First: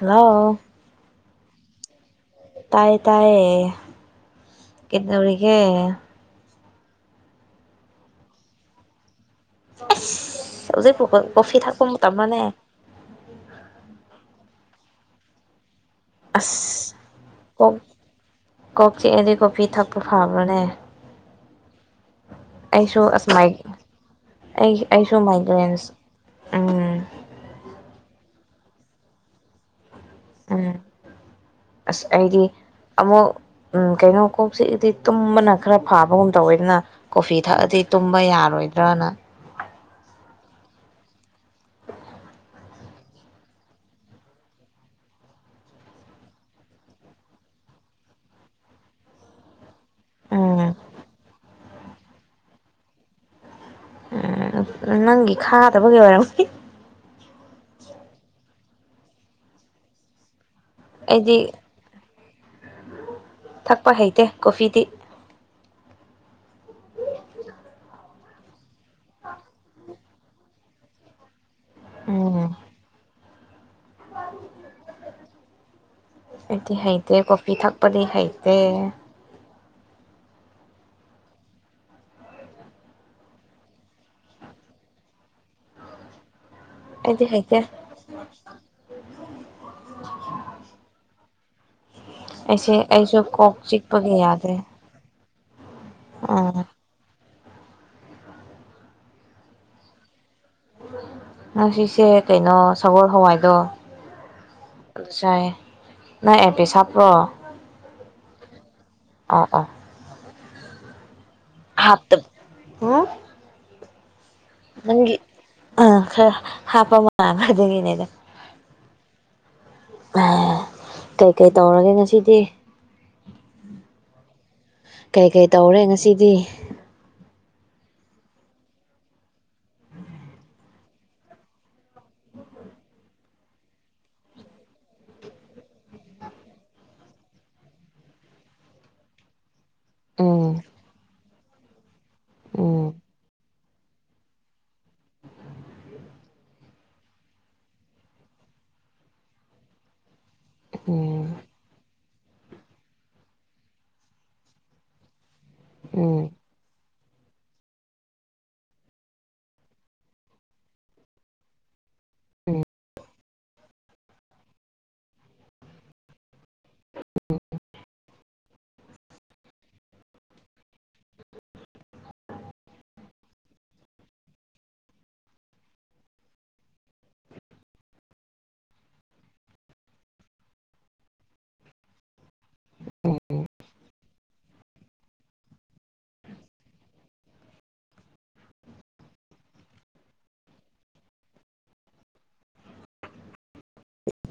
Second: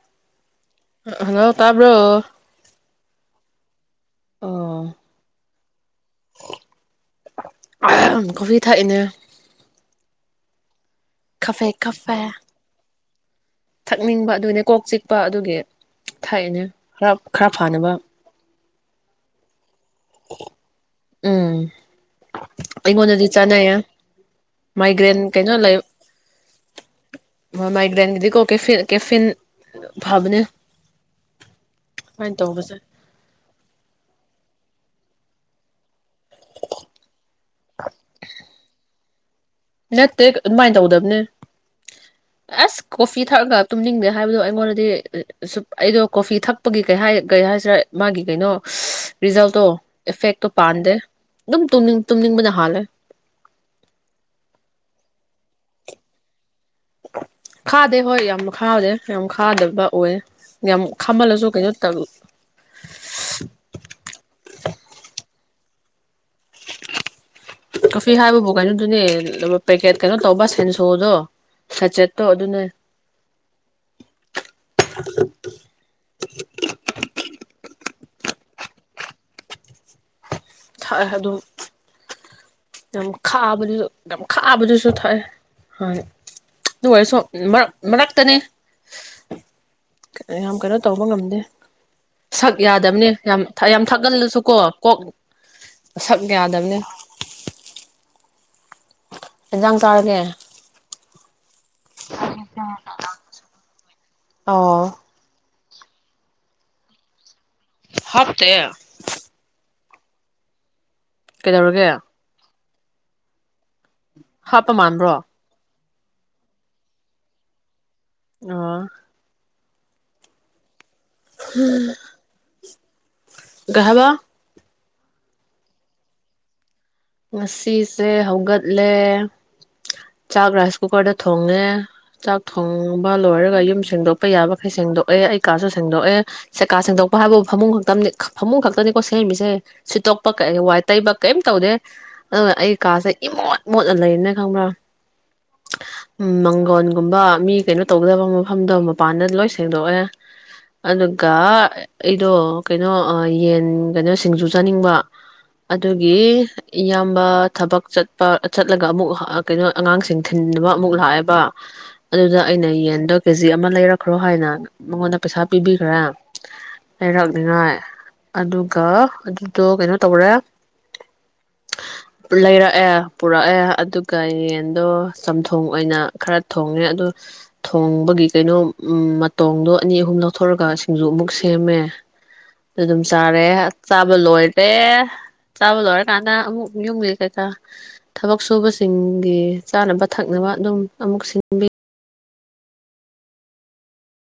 hello hello ꯇꯥꯕ꯭ꯔꯣ ꯇꯌꯦ ꯇꯌꯦ ꯑꯣ ꯀꯅꯕꯔꯤꯒꯦ ꯀꯐ ꯊ ꯏꯅꯦ [inaudible] ꯖꯤ ꯀꯣꯐꯤ ꯀꯥꯐꯦ ꯊꯛꯣ ꯀꯥꯐꯦ ꯇꯥꯃꯅꯦ ꯊꯛꯅꯤꯡꯕ ꯑꯗꯨꯒꯤꯅꯦ ꯀꯣꯛ ꯆꯤꯛꯄ ꯑꯗꯨꯒꯤ ꯊꯥꯏꯑꯅꯦ ꯈꯔ ꯈꯔ ꯐꯥꯅꯕ ꯀꯣꯛꯆꯤ ꯑꯦꯗꯤ ꯀꯣꯐꯤ ꯊꯛ ꯐꯕꯅꯦ ꯎꯝ ꯑꯩꯁꯨ ꯑꯩꯉꯣꯟꯗꯗꯤ ꯑꯁ ꯆꯥꯅꯩꯌꯦ ꯑꯩ ꯑꯩꯁꯨ ꯃꯥꯏꯒ꯭ꯔꯦꯟ ꯀꯩꯅꯣ ꯂꯩ ꯃꯥꯏꯒ꯭ꯔꯦꯟꯁ ꯎꯝ ꯑꯗꯨꯗꯤꯀꯣ ꯀꯦꯐꯤꯟ ꯀꯦꯐꯤꯟ ꯐꯕꯅꯦ ꯎꯝ ꯑꯁ ꯑꯗꯨꯃꯥꯏꯅ ꯑꯩꯗꯤ ꯇꯧꯕꯁꯦ ꯑꯃꯨꯛ ꯎꯝ ꯀꯩꯅꯣ ꯀꯣꯛꯁꯤꯗꯤ ꯇꯨꯝꯕꯅ ꯈꯔ ꯐꯥꯕꯒꯨꯝ ꯇꯧꯋꯦꯗꯅ ꯀꯣꯐꯤ ꯊꯛꯑꯗꯤ ꯇꯨꯝꯕ ꯌꯥꯔꯣꯏꯗ꯭ꯔꯅ ꯅꯠꯇꯦ ꯑꯗꯨꯃꯥꯏꯅ ꯇꯧꯗꯕꯅꯦ ꯑꯁ ꯀꯣꯐꯤ ꯊꯛꯑꯒ ꯇꯨꯝꯅꯤꯡꯗꯦ ꯍꯥꯏꯕꯗꯣ ꯑꯩꯉꯣꯟꯗꯗꯤ ꯁ ꯑꯩꯗꯣ ꯀꯣꯐꯤ ꯊꯛꯄꯒꯤ ꯀꯩꯩ ꯍꯥꯏꯁꯤꯔꯥ ꯃꯥꯒꯤ ꯀꯩꯅꯣ ꯔꯤꯖꯜꯇꯣ ꯏꯐꯦꯛꯛꯇ ꯎꯝ ꯄꯥꯗꯦ ꯑꯗꯨꯝ ꯇ ꯇꯨꯝ ꯂꯕꯅ ꯍꯥꯜ ꯅꯪꯒꯤ ꯈꯥꯗꯕꯒꯤ ꯑꯣꯏꯔꯝ ꯈꯥꯗ ꯍꯌꯦ ꯌꯥꯝ ꯈꯥꯎꯔꯦ ꯌꯥꯝ ꯈꯥꯗꯕ ꯑꯣꯏꯦ ꯌꯥꯝ ꯑꯩꯗꯤ ꯈꯥꯝꯃꯜꯂꯁꯨ ꯀꯩꯅꯣ ꯇꯧ ꯊꯛꯄ ꯍꯩꯇꯦ ꯀꯣꯐꯤꯗꯤ ꯇꯣꯐꯤ ꯍꯥꯏꯕ ꯀꯥꯏꯅ ꯑꯗꯨꯅꯦ ꯄꯦꯀꯦꯠ ꯀꯩꯅꯣ ꯇꯧꯕ ꯁꯦꯟ ꯁꯣꯛꯗꯣ ꯁꯆꯦꯠꯇꯣ ꯎꯝ ꯑꯗꯨꯅꯦ ꯑꯩꯗꯤ ꯍꯩꯇ‌ꯦ ꯀꯣꯐꯤ ꯊꯛꯄꯗꯤ ꯍꯩꯇꯦ ꯊꯥꯏꯦ ꯑꯗꯨ ꯌꯥꯝ ꯈꯥꯕꯗꯨꯁꯨ ꯌꯥꯝ ꯈꯥꯕꯗꯨꯁꯨ ꯊꯥꯏꯑꯦ ꯍ ꯑꯗꯨ ꯑꯣꯏꯔꯁꯨ ꯑꯩꯗꯤ ꯍꯩꯇꯦ ꯃꯔꯛ ꯃꯔꯛꯇꯅꯤ ꯌꯥꯝ ꯀꯩꯅꯣ ꯇꯧꯕ ꯉꯝꯗꯦ ꯁꯛ ꯑꯩꯁꯦ ꯌꯥꯗꯕꯅꯦ ꯑꯩꯁꯨ ꯌꯥꯝ ꯀꯣꯛ ꯌꯥꯝ ꯆꯤꯛꯄꯒꯤ ꯊꯥꯛꯒꯜꯂꯁꯨ ꯌꯥꯗ꯭ꯔꯦ ꯀꯣ ꯀꯣꯛ ꯁꯛ ꯑꯥ ꯌꯥꯗꯝꯅ‌ꯦ ꯌꯦꯟꯖꯥꯡ ꯆꯥꯔꯒꯦ ꯎ ꯉꯁꯤꯁꯦ ꯀꯩꯅꯣ ꯁꯒꯣꯜ ꯍꯋꯥꯏꯗꯣ ꯑꯣ ꯉꯁꯥꯏ ꯅꯪ ꯏꯌꯥꯔꯄꯤꯁ ꯍꯥꯞꯄ꯭ꯔꯣ ꯍꯥꯐꯇꯦ ꯑꯣ ꯀꯩꯗꯧꯔꯒꯦ ꯍ‌ꯣ ꯎꯝ ꯍꯥꯞꯄ ꯃꯥꯟꯕ꯭ꯔꯣ ꯑ ꯈꯔ ꯍꯥꯞꯄ ꯃꯥꯃꯦ ꯑꯗꯨꯒꯤꯅꯤꯗ ꯑ ꯑ ꯀꯩꯀꯩ ꯇꯧꯔꯒꯦ ꯉꯁꯤꯗꯤ ꯀꯥꯍꯕ ꯀꯩ ꯀꯩ ꯇꯧꯔꯦ ꯉꯁꯤꯗꯤ ꯉꯁꯤꯁꯦ ꯍꯧꯒꯠꯂꯦ ꯆꯥꯛ ꯔꯥꯏꯁ ꯀꯨꯀꯔꯗ ꯊꯣꯡꯉꯦ ꯆꯥꯛ ꯊꯣꯡꯕ ꯂꯣꯏꯔꯒ ꯌꯨꯝ ꯁꯦꯡꯗꯣꯛꯄ ꯌꯥꯕꯈꯩ ꯁꯦꯡꯗꯣꯛꯑꯦ ꯑꯩ ꯀꯥꯁꯨ ꯁꯦꯡꯗꯣꯛꯑꯦ ꯁꯦꯀꯥ ꯁꯦꯡꯗꯣꯛꯄ ꯍꯥꯏꯕꯕꯨ ꯐꯃꯨꯡ ꯈꯛꯇꯅꯤ ꯐꯃꯨꯡ ꯈꯛꯇꯅꯤꯀꯣ ꯁꯦꯝꯃꯤꯁꯦ ꯁꯤꯠꯇꯣꯛꯄ ꯀꯛꯑꯦ ꯎꯝ ꯋꯥꯏ ꯇꯩꯕ ꯀꯩꯝ ꯇꯧꯗꯦ [inaudible] ꯑ ꯑꯩ ꯎꯝ ꯀꯥꯁꯦ ꯏꯃꯣ ꯃꯣꯠꯂ ꯂꯩꯌꯦꯅ ꯈꯪꯕ꯭ꯔꯥ ꯃꯪꯒꯣꯟꯒꯨꯝꯕ ꯃꯤ ꯀꯩꯅꯣ ꯇꯧꯒꯗꯕ ꯃꯐꯝꯗꯣ ꯃꯄꯥꯟꯗ ꯂꯣꯏ ꯁꯦꯡꯗꯣꯛꯑꯦ ꯑꯗꯨ ꯎꯝ ꯒ ꯑꯩꯗꯣ ꯀꯩꯅꯣ ꯌꯦꯟ ꯀꯩꯅꯣ ꯁꯤꯡꯖꯨ ꯆꯥꯅꯤꯡꯕ ꯑꯗꯨꯒꯤ ꯎꯝ ꯏꯌꯥꯝꯕ ꯊꯕꯛ ꯆꯠꯄ ꯆꯠꯂꯒ ꯑꯃꯨꯛ ꯀꯩꯅꯣ ꯑꯉꯥꯡꯁꯤꯡ ꯊꯤꯟꯅꯕ ꯑꯃꯨꯛ ꯂꯥꯛꯑꯦꯕ ꯑꯗꯨꯗ ꯎꯝ ꯑꯩꯅ ꯌꯦꯟꯗꯣ ꯀꯦꯖꯤ ꯑꯃ ꯂꯩꯔꯛꯈ꯭ꯔꯣ ꯍꯥꯏꯅ ꯃꯉꯣꯟꯗ ꯄꯩꯁꯥ ꯄꯤꯕꯤꯈ꯭ꯔꯥ ꯂꯩꯔꯛꯅꯤꯉꯥꯏ ꯑꯗꯨꯒ ꯑꯗꯨꯗꯣ ꯀꯩꯅꯣ ꯇꯧꯔꯦ ꯂꯩꯔꯛꯑꯦ ꯄꯨꯔꯛꯑꯦ ꯑꯗꯨꯒ ꯌꯦꯟꯗꯣ ꯆꯝꯊꯣꯡ ꯑꯣꯏꯅ ꯈꯔ ꯊꯣꯡꯉꯦ ꯑꯗ ꯊꯣꯡꯕꯒꯤ ꯀꯩꯅꯣ ꯃꯇꯣꯡꯗꯣ ꯑꯅꯤ ꯑꯍꯨꯝ ꯂꯧꯊꯣꯛꯣꯔꯒ ꯁꯤꯡꯖꯨ ꯑꯃꯨꯛ ꯁꯦꯝꯃꯦ ꯑꯗꯨ ꯑꯗꯨꯝ ꯎꯝ ꯆꯥꯔꯦ ꯆꯥꯕ ꯂꯣꯏ ꯗ ꯆꯥꯥꯎ ꯂꯔ ꯀꯥꯥꯟ ꯑ ꯑꯃꯨꯛ ꯌꯨꯝꯒꯤ ꯀꯩꯀꯥ ꯊꯕꯛ ꯁꯨꯕꯁꯤꯡꯒꯤ ꯆꯥꯅꯕ ꯊꯛꯅꯕ ꯑꯗꯨꯝ ꯑꯃꯨꯛ ꯁꯤꯟꯕꯤ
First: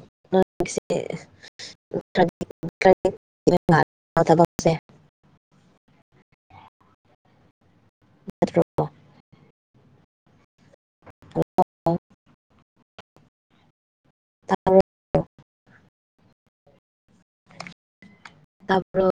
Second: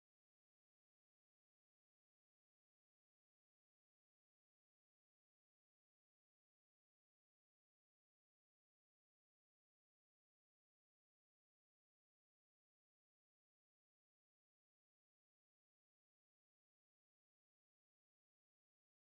[unintelligible] [unintelligible] ꯑ ꯇꯥꯕ꯭ꯔꯣ ꯇ꯭ꯔꯣ